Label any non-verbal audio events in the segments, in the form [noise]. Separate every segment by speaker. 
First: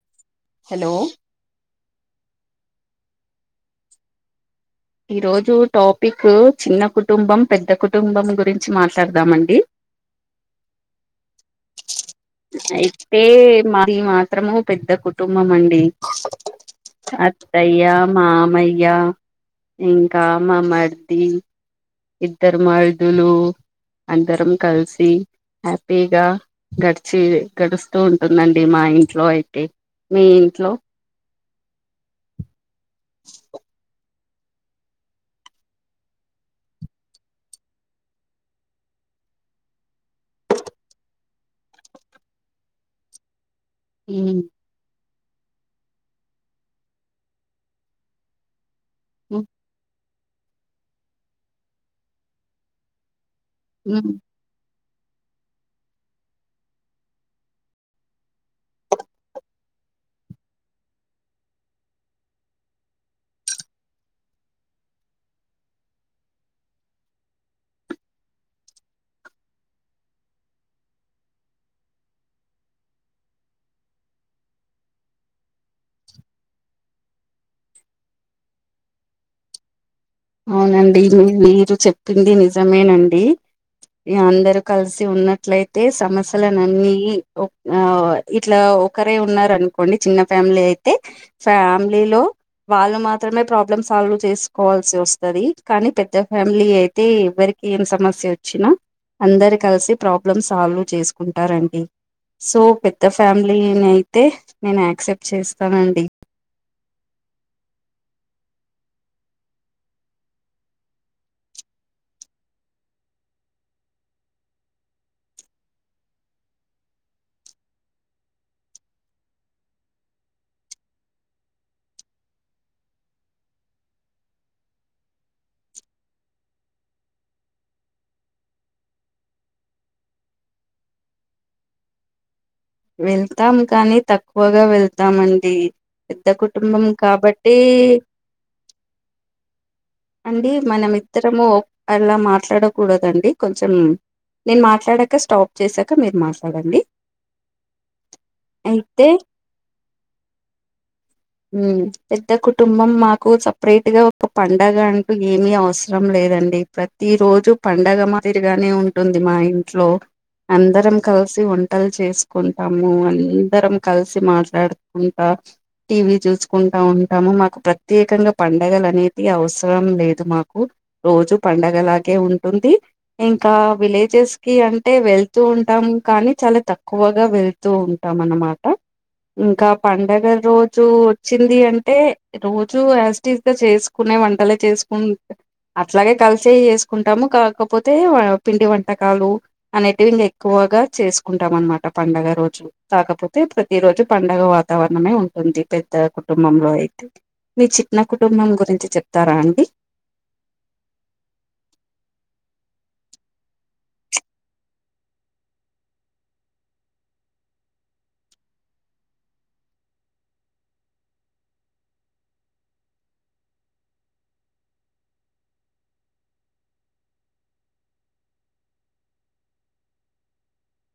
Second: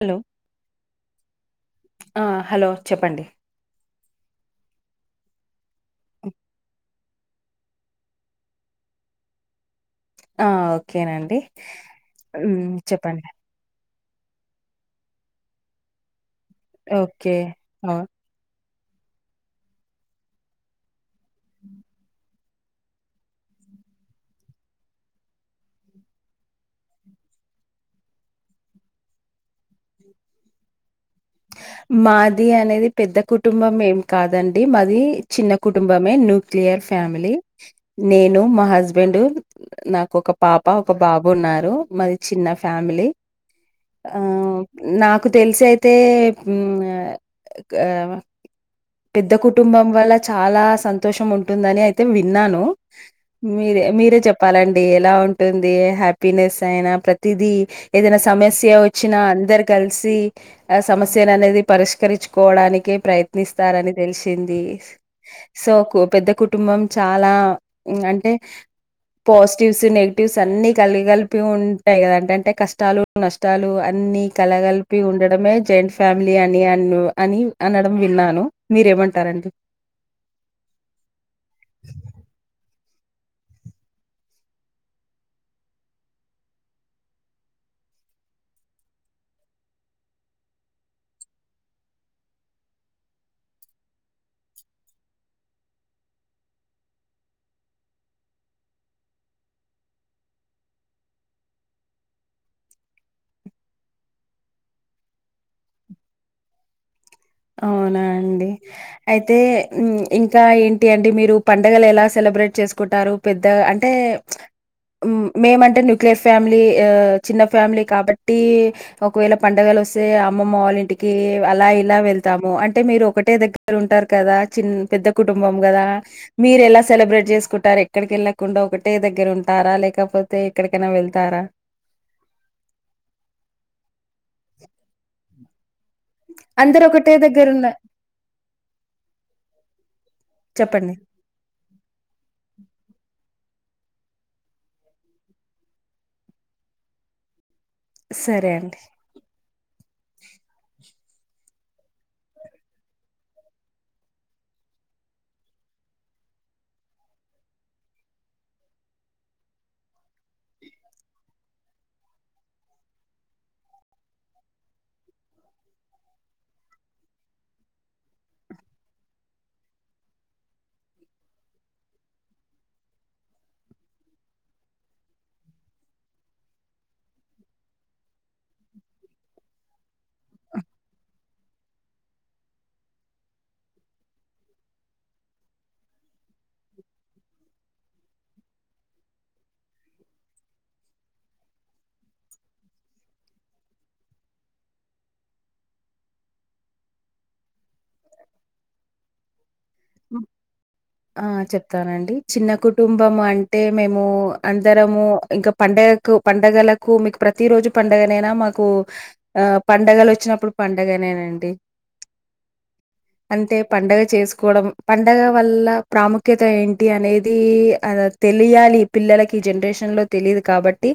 Speaker 1: Hello
Speaker 2: hello
Speaker 1: ఆ hello చెప్పండి
Speaker 2: ఈ రోజు టాపిక్ చిన్న కు కుటుంబం పెద్ద కుటుంబం గురించి మాట్లాడదామ అండి
Speaker 1: ఆ ఓకేనండి చెప్పండి
Speaker 2: ది మాత్రము పెద్ద కుటుంబం అండి
Speaker 1: ఓకే
Speaker 2: అత్తయ్య
Speaker 1: ఆ
Speaker 2: మామయ్య య ఇంకా మా మర్ది ఇద్దరు మరుదులు అందరం కలిసి హ్యాపీగా గడిచి గడుస్తూ ఉంటుందండి మా మా ఇంట్లో అయితే మీ ఇంట్లో
Speaker 1: మాది అనేది పెద్ద కుటుంబం ఏ కాదండి మాది చిన్న కుటుంబమే న్యూక్లియర్ ఫ్యామిలీ నేను మా హస్బెండ్ డు నాకు ఒక పాప ఒక బాబు ఉన్నారు మాది చిన్న ఫ్యామిలీ ఆ నాకు తెలిసైతే పెద్ద కుటుంబం వల్ల చాలా సంతోషం ఉంటుందని అయితే విన్నాను మీరే మీరే చెప్పాలండి ఎలా ఉంటుంది హ్యాపీనెస్ అయినా ప్రతిది ఏదైనా సమస్య వచ్చినా అందరి కలిసి ఆ సమస్య సేన్ అనేది పరిష్కరించుకోవడానికే ప్రయత్నిస్తారని తెలిసింది సో పెద్ద కుటుంబం చాలా అంటే పాజిటివ్స్ నెగిటివ్స్ అన్ని కలగలిపి ఉంటాయి కదా అండి అంటే కష్టాలు నష్టాలు అ అన్ని కలగలిపి ఉండడమే జెంట్స్ ఫ్యామిలీ అని అన్న అని అనడం విన్నాను మీరేమంటారండి
Speaker 2: అవునండి మీ మీరు చెప్పింది నిజమేనండి ఇక అందరు కలిసి ఉన్నట్లయితే సమస్యలనన్ని ఓ ఆ ఇట్లా ఒకరే ఉన్నారనుకోండి, చిన్న ఫ్యామిలీ అయితే ఫ్యామిలీలో వాళ్ళు మాత్రమే ప్రాబ్లమ్ సాల్వ్ చేసుకోవాల్సి వస్తాది. తది కానీ పెద్ద ఫ్యామిలీ అయితే ఎవరికి ఏం సమస్య వచ్చినా అందరూ కలిసి ప్రాబ్లం సాల్వ్ చేసుకుంటారండి. సో పెద్ద ఫ్యామిలీనైతే నేను యాక్సెప్ట్ చేస్తానండి.
Speaker 1: అవునా అండి, అయితే ఇంకా ఏంటి అండి మీరు పండగలు ఎలా సెలెబ్రేట్ చేసుకుంటారు పెద్ద అంటే పెద్ద మేమ్ అంటే న్యూక్లియర్ ఫ్యామిలీ చిన్న ఫ్యామిలీ కాబట్టి ఒకవేళ పండుగలు వస్తే అమ్మమ్మ వాళ్ళ ఇంటికి, అలా ఇలా వెళుతాము. అంటే మీరు ఒకటే దగ్గర ఉంటారు కదా? పెద్ద కుటుంబం కదా మీరు ఎలా సెలబ్రేట్ చేసుకుంటారు. ఎక్కడికి వెళ్ళకుండా ఒకటే దగ్గర ఉంటారా? లేకపోతే ఎక్కడికైనా వెళ్తారా?
Speaker 2: వెళ్తాం కానీ తక్కువగా వెళ్తామండి. పెద్ద
Speaker 1: అందరు
Speaker 2: కుటుంబం
Speaker 1: ఒకటే దగ్గర
Speaker 2: కాబట్టి
Speaker 1: ఉన్న
Speaker 2: అండి
Speaker 1: చెప్పండి
Speaker 2: మనమిద్దరము అలా మాట్లాడ కూడదండి. కొంచెం నేను మాట్లాడాక స్టాప్ చేసాక మీరు మాట్లాడండి.
Speaker 1: సరే అండి.
Speaker 2: అయితే మ్ పెద్ద కుటుంబం మాకు సెపరేట్ గా ఒక పండుగ అంటూ ఏమీ అవసరం లేదండి. ప్రతి రోజు పండగ మాదిరిగానే ఉంటుంది మా ఇంట్లో ఇంట్లో అందరం కలిసి వంటలు చేసుకుంటాము. అందరం కలిసి మాట్లాడుకుంటాము. టీవీ చూసుకుంటా ఉంటాము మాకు ప్రత్యేకంగా పండగలు అనేవి అవసరం లేదు మాకు. రోజూ పండగలాగే ఉంటుంది. ఇంకా విలేజెస్ కి అంటే తక్కువ వెళ్తూ ఉంటాం కానీ తక్కువ గా వెళ్తూ ఉంటాం అన్నమాట. ఇంకా పండగ రోజు వచ్చింది అంటే రోజు యాజ్ టీజ్ గా చేసుకునే వంటలే చేసుకుంటాము. అట్లాగే కలిసే చేసుకుంటాము. కాకపోతే పిండి వంటకాలు అనేటివి ఇంకా ఎక్కువ. ఎక్కువగా చేసుకుంటాం అన్నమాట. పండగ రోజు కాకపోతే ప్రతి రోజు పండగ వాతావరణమే ఉంటుంది. పెద్ద కుటుంబంలో అయితే. మీ చిన్న కుటుంబం గురించి చెప్తారా అండి.
Speaker 1: ఉ ఆ చెప్తానండి చిన్న కుటుంబం అంటే మేము అందరము ఇంకా పండుగ పండుగ కు, పండుగలకు మీకు ప్రతి రోజూ పండగనేనా మాకు పండగలు వచ్చినప్పుడు పండుగ పండుగనేనండి.
Speaker 2: [inaudible]
Speaker 1: అంతే పండగ చేసుకోవడం పండగ వల్ల ప్రాముఖ్యత ఏంటి అనేది తెలియాలి పిల్లలకి జనరేషన్ తెలియదు కాబట్టి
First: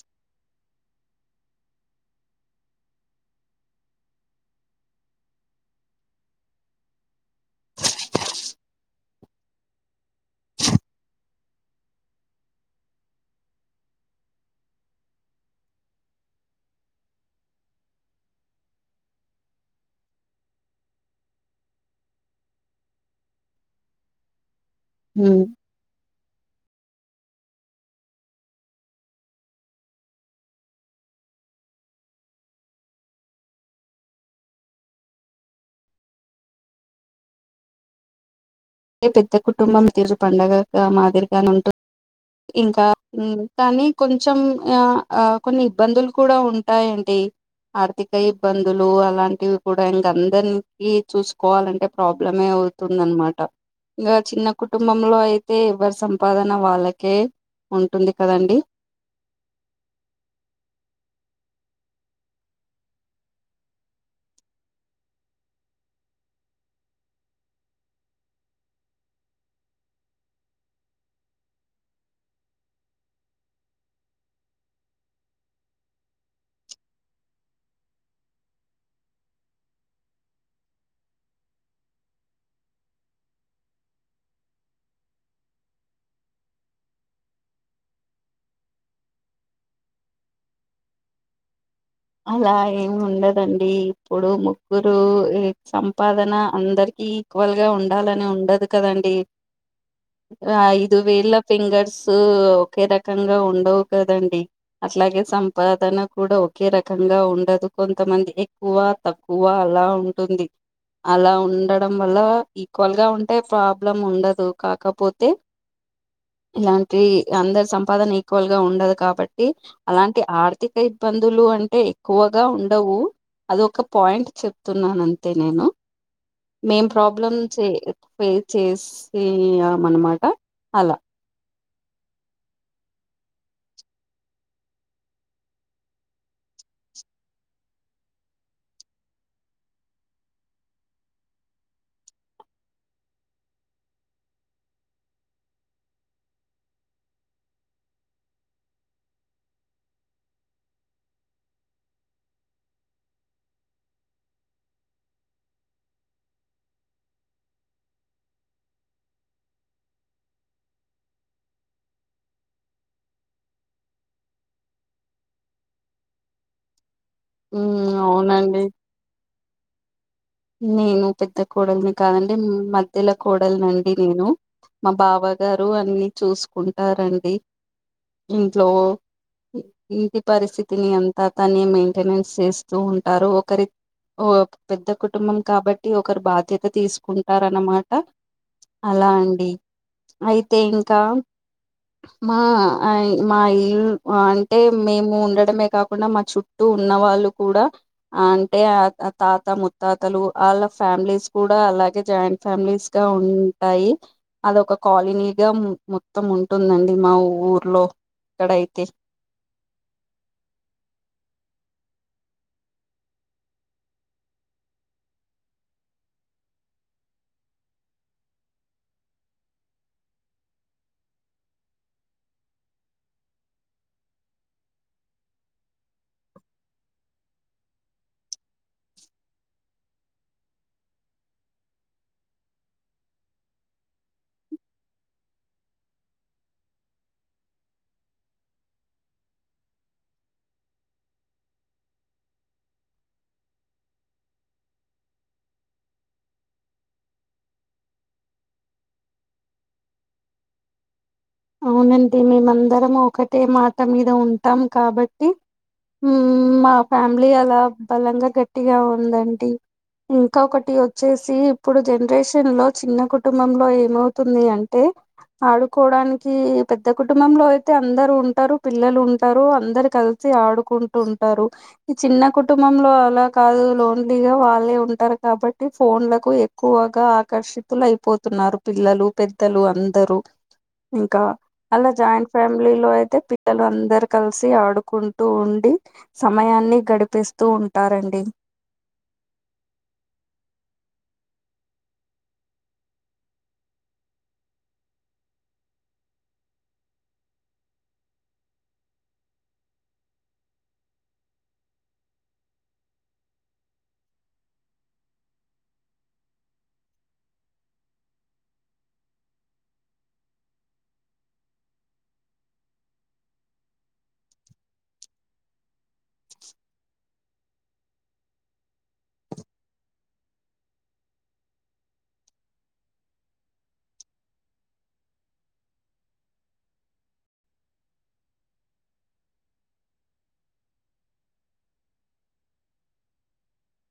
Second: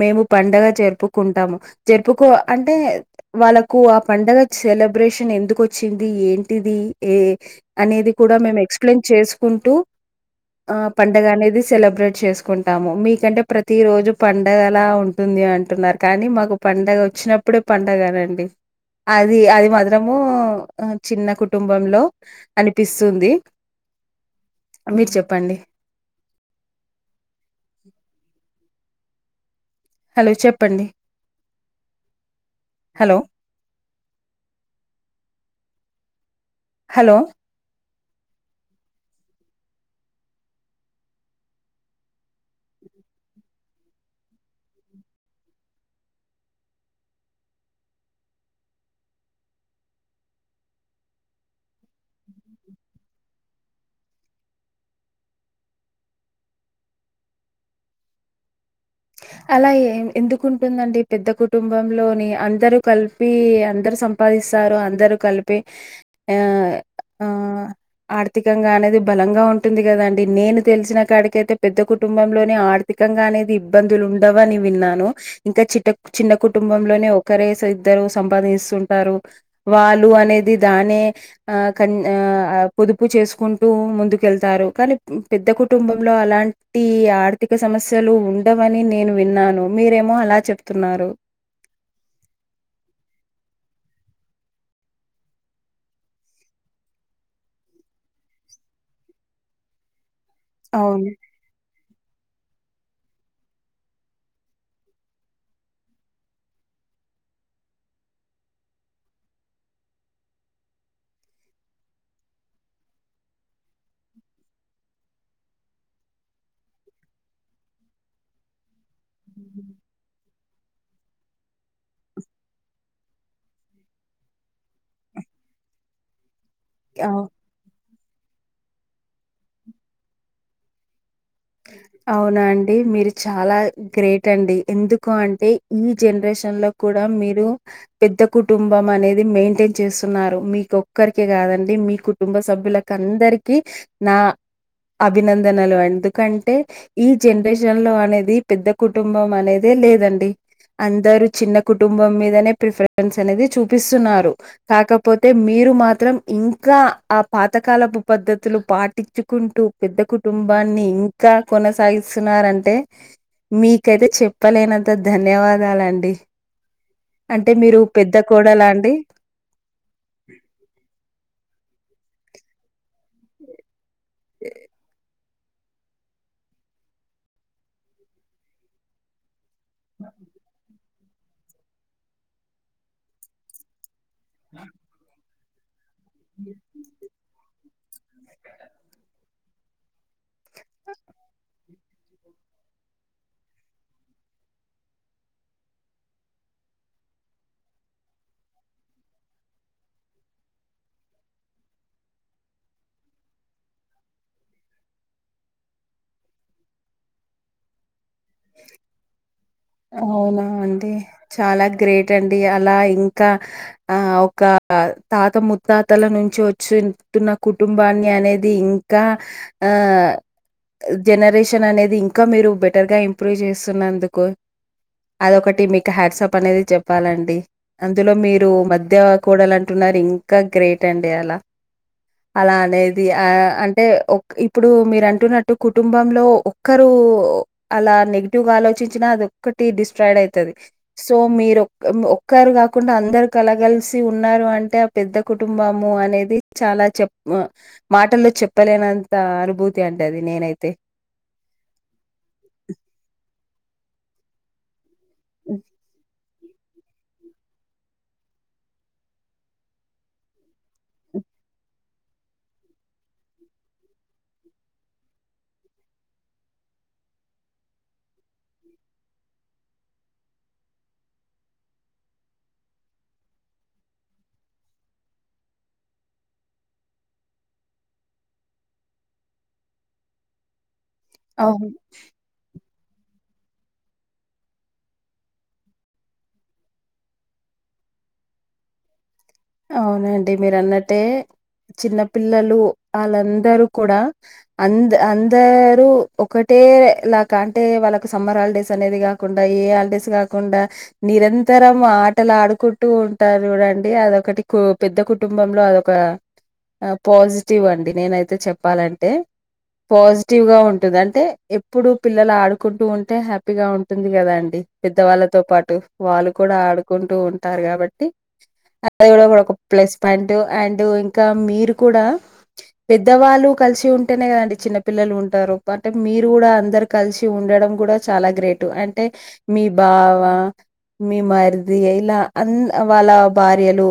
Speaker 1: మేము పండగ జరుపుకుంటాము. జరుపుకో అంటే వాళ్ళలకు ఆ పండగ సెలబ్రేషన్ ఎందుకు వచ్చింది, ఏంటిది ఏ అనేది కూడా మేము ఎక్స్ప్లెయిన్ చేసుకుంటూ ఆ పండగ అనేది సెలబ్రేట్ చేసుకుంటాము. మీకంటే ప్రతి రోజు పండగ అలా ఉంటుంది. ఉంది అంటున్నారు కానీ, మాకు పండగ వచ్చినప్పుడే పండగనండి. అది మాత్రము చిన్న కుటుంబంలో అనిపిస్తుంది. మీరు చెప్పండి.
Speaker 2: మీ
Speaker 1: [inaudible] హలో చెప్పండి హలో! హలో
Speaker 2: అదే పెద్ద కుటుంబం తీరు పండుగగా మాదిరిగానుంటుంది ఇంకా కానీ కొంచెం ఆ ఆ కొన్ని ఇబ్బందులు కూడా ఉంటాయండి ఆర్థిక ఇబ్బందులు అలాంటివి కూడా ఇంకా అందరికి చూసుకోవాలంటే ప్రాబ్లమ వుతుందనమాట ఇంకా చిన్న కుటుంబంలో అయితే ఎవరి సంపాదన వాళ్ళకే ఉంటుంది కదండి
Speaker 1: అలా ఎందుకుంటుందండి పెద్ద కుటుంబంలోని అందరు కలిపి అందరు సంపాదిస్త రు అందరు కలిపి ఆ ఆ ఆర్థికంగా అనేది బలంగా ఉంటుంది కదండి నేను తెలిసిన కాడికయితే పెద్ద కుటు కుటుంబంలోనే ఆర్థికంగా అనేది ఇబ్బందులు ఉండవని విన్నాను ఇంకా చి చిన్న కుటుంబంలోనే ఒకరేసి ఇద్దరు సంపాది కుంటారు వాళ్ళు అనేది దానే పొదుపు చేసుకుంటూ ముందుకెళ్తారు కానీ పెద్ద కుటుంబంలో అలాంటి ఆర్థిక సమస్యలు ఉన్ ఉండవని నేను విన్నాను మీరేమో అలా చెప్తున్నారు
Speaker 2: అలా ఏమి ఉండదండి ఇప్పుడు ముగ్గురు సంపాదన అందరికి ఈక్వల్ గా ఉండాలని ఉండదు కదండి ఐదు
Speaker 1: అవును.
Speaker 2: వేల ఫింగర్స్ ఒకే రకంగా ఉండవు కదండి అట్లాగే సంపాదన కూడా ఒకే రకంగా ఉండదు కొంతమంది ఎక్కువ తక్కువ అలా ఉంటుంది అలా ఉండడం వల్ల ఈక్వల్ గా ఉంటే ప్రాబ్లం ఉండదు కాకపోతే ఇలాంటి అందరు సంపాదన ఈక్వల్ గా ఉండదు కాబట్టి అలాంటి ఆర్థిక ఇబ్బందులు అంటే ఎక్కువగా ఉండవు అదొక పాయింట్ చెప్తున్నాను అంతే నేను మేం
Speaker 1: అవును.
Speaker 2: ప్రాబ్లమ్స్ ఫేస్ చేసి ఆ అన్నమాట అలా
Speaker 1: అవునా అండి మీరు చాలా గ్రేట్ అండి ఎందుకు అంటే ఈ జనరేషన్ లో కూడా మీరు పెద్ద కుటుంబం అనేది మెయింటైన్ చేస్తున్నారు మీకు ఒక్కరికే కదండి మీ కుటుంబ సభ్యులకు అందరికి నా అభినందనలు ఎందుకు కంటే ఈ జనరేషన్ లో అనేది పెద్ద కుటుంబం అనేదే లేదండి అందరు చిన్న కుటుంబం మీదనే ప్రిఫరెన్స్ అనేది చూపిస్తున్నారు కాకపోతే మీరు మాత్రం ఇంకా ఆ పాతకాలపు పద్దతులు పాటించుకుంటూ పెద్ద కుటుంబా న్ని ఇంకా కొనసాగిస్తున్నారంటే మీకైతే చెప్పలేనంత ధన్యవాదాలండి అంటే మీరు
Speaker 2: ఉమ్
Speaker 1: పెద్ద
Speaker 2: అవునండి
Speaker 1: కోడలా అండి
Speaker 2: కోడలిని కాదండి మధ్యలో కోడలినిండి నేను మా బావా గారు అన్ని చూసుకుంటారండి ఇంట్లో ఇంటి పరిస్థితిని అంతా తనే మెయింటెనెన్స్ చేస్తూ ఉంటారు ఒకరి ఓ పెద్ద కుటుంబం కాబట్టి ఒకరు బాధ్యత తీసుకుంటారన్నమాట అలా అండి అయితే ఇంకా మా మా ఇల్లు అంటే మేము ఉండడమే కాకుండా మా చుట్టూ ఉన్న వాళ్ళు కూడా అంటే ఆ తాత ము త్తాతలు వాళ్ళ ఫ్యామిలీస్ కూడా అలాగే జాయింట్ ఫ్యామిలీస్ గా ఉంటాయి అదొక కాలనీగా మొత్తం ఉంటుందండి మా ఊర్లో ఇక్కడ అయితే
Speaker 1: అవునా అండి చాలా గ్రేట్ అండి అలా ఇంకా ఆ ఒక తాత ముత్తాతల నుంచి వచ్చితున్న కుటుంబాన్ని అనేది ఇంకా ఆహ్, జనరేషన్ అనేది ఇంక మీరు బెటర్ గా ఇంప్రూవ్ జేస్తున్నందుకు అదొకటి మీకు హ్యాట్సప్ అనేది చెప్పాలండి, అందులో మీరు మధ్య కోడలంటున్నరు ఇం ఇంకా గ్రేట్ అండి అలా అలానేది ఆ అంటే ఒక్ ఇప్పుడు మీరంటున్నట్టు కుటుంబంలో ఒక్కరు కూ అలా నెగిటివ్ గ ఆలోచించినా అదొక్ ఒకటి డిస్ట్రాయిడ్ అయితది సో మీరు ఒక్ ఒక్కరు గాకుండా అందరు కలగలిసి ఉన్నారు రు అంటే ఆ పెద్ద కుటుంబము అనేది చాలా చెప్ మాటల్లో చెప్పలేనంత అనుభూతి అంటది నేనైతే
Speaker 2: అవునండి మేమందరం ఒకటే మాట మీద ఉంటాం కాబట్
Speaker 1: ఉ
Speaker 2: మా ఫ్యామిలీ అలా బలంగా గట్టిగా ఉందండి ఇంక ఒకటి
Speaker 1: హ్మ్.
Speaker 2: వచ్చేసి ఇప్పుడు జనరేషన్ లో చిన్న కుటుంబంలో ఏమవుతుంది అంటే ఆడుకోడానిక్ కీ పెద్ద కుటుంబంలో అయితే అందరు ఉంటరు పిల్లలు ఉంటరూ అందరు కలిసి ఆడుకుంటుం టరు ఈ చిన్న కుటుంబంలో అలా కాదు లోన్లీగా వాళ్ళే ఉంటరు కాబట్టి ఫోన్లక్ కు ఎక్కువగా ఆకర్షితులయిపోతున్నారు పిల్లలు పెద్దలు అందరూ ఇంకా
Speaker 1: అవును.
Speaker 2: అలా జాయింట్ ఫ్యామిల్ లిలో అయితే పిల్లలు అందరు కలిసి ఆడుకుంటూ ఉండి సమయాన్ని గడిపేస్తూ ఉన్ ఉంటారండి
Speaker 1: అవునండి మీరన్నట్టే చిన్న పిల్లలు ఆళ్ళందరూ కూడా అంద్ అందరూ ఒకటే ఏ లాక అంటే వాళ్ళకు సమ్మర్ హాలిడేస్ అనేది గాకుండా ఏ హాలిడేస్ గాకుండా నిరంత తరం ఆటలు ఆడుకుంటూ ఉంటారు చూడండి అదొకటి కు పెద్ద కుటుంబంలో అదొక పాజిటివ్ అండి నేనైతే చెప్పాలంటే పాజిటివ్ గా ఉంటది అంటే ఎప్పుడు పిల్లలాడుకుంటూ ఉంటే హ్యాపీగా ఉంటుంది గదా అండి పెద్దవాళ్ళతో పాటు వాళ్ళు కూడా ఆడుకుంటూ ఉంటారు గాబట్టి అది గుడ మనక్ ఒక ప్లస్ పాయింట్ అండ్ ఇంకా మీరు కూడా పెద్దవాళ్ళు కలిసి ఉంటేనే గదండి చిన్న పిల్లలు ఉంటరు బట్ మీరు గూడ అందరు కలిసి ఉండడం గూడ చాలా గ్రేట్ అంట్ టే మీ బావ మీ మర్ది ఇగ ఇలా అంద్ వాళ్ళ భార్ ర్యలు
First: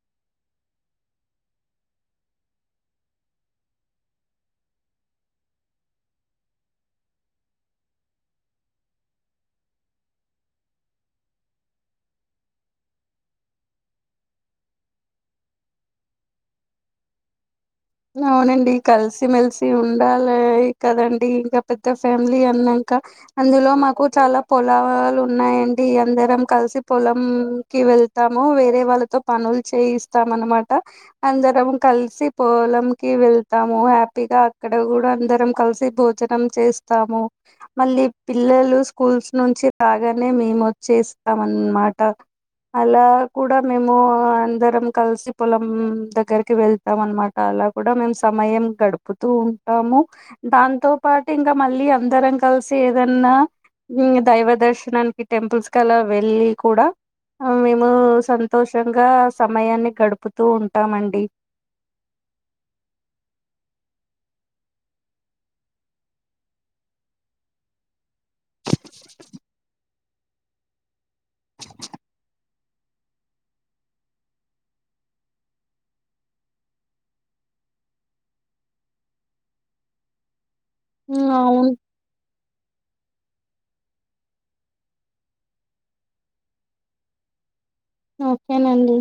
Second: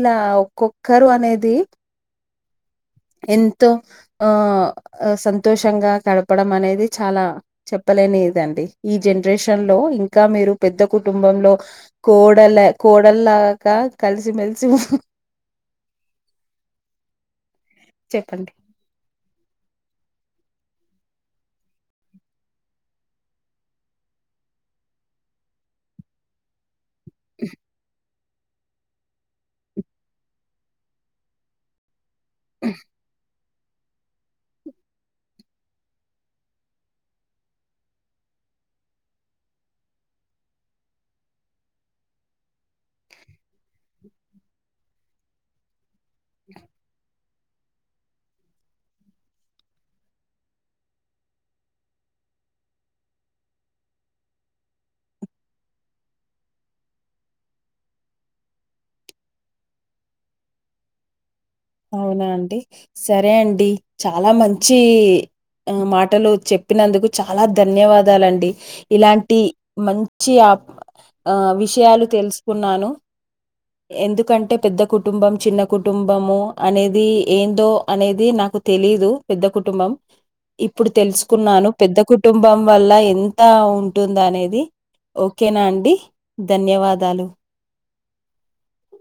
Speaker 1: ఇలా ఒక్కొక్కరు అనేది ఎంతో ఆ సంతోషంగా గడపడం అనేది చాలా చెప్పలే అనేదండి ఈ జనరేషన్ లో ఇంకా మీరు పెద్ద కుటుంబంలో కోడళ్ల కో కొడల్ ల్లాగ కలిసిమెలిసి చెప్పండి
Speaker 2: అవునండి కలిసి మెలిసి సి ఉండాలే కదండి ఇగ పెద్ద ఫ్యామిలీ అన్నంక అందులో మాకు చాలా పో లాలు ఉన్నాయండి అందరం కలిసి పొలం కి వెళ్ తము వేరే వాళ్ళతో పనులు చేయిస్తాం అన్నమాట అందరం కలిసి పోలం వెళ్తాము హ్యాపీగా అక్కడ గూడ అందరం కలిసి భోజనం చేస్తాము మళ్ళీ పిల్లలు స్కూల్స్ నుంచి రాగానే మేము వచ్చేస్తాం అన్నమాట అలా కూడా మేము అందరం కలిసి పొలం దగ్గరికి వెళ్తాం అన్నమాట అలా కూడ మేము సమయం గడుపుతూ ఉంటాము దాంతో పాటు ఇంకా మళ్ళీ అందరం కలిసి ఏదన్నా ఉమ్ దైవ దర్శనానికి టెంపుల్స్ కలా వెళ్ళి కూడా హ మేము సంతోషంగా సమయాన్ని గడుపుతూ ఉంటామండి
Speaker 1: అవునా అండి సరే అండి చాలా మంచి మాటలు చెప్పినందుకు చాలా ధన్యవాదాలండి ఇలాంటి మంచి ఆ ఆ విషయాలు తెలుసుకున్నాను ఎందుకంటే పెద్ద కుటుంబం చిన్న కుటుంబము అనేది ఏందో అనేది నాకు తెలీదు పెద్ద కుటుంబం ఇప్పుడు
Speaker 2: ఉమ్,
Speaker 1: తెలుసుకున్నాను
Speaker 2: అవును
Speaker 1: పెద్ద కుటుంబం వల్ల ఎంత ఉంటుంది అనేది ఓకేనా అండి ధన్యవాదాలు
Speaker 2: ఓకేనండి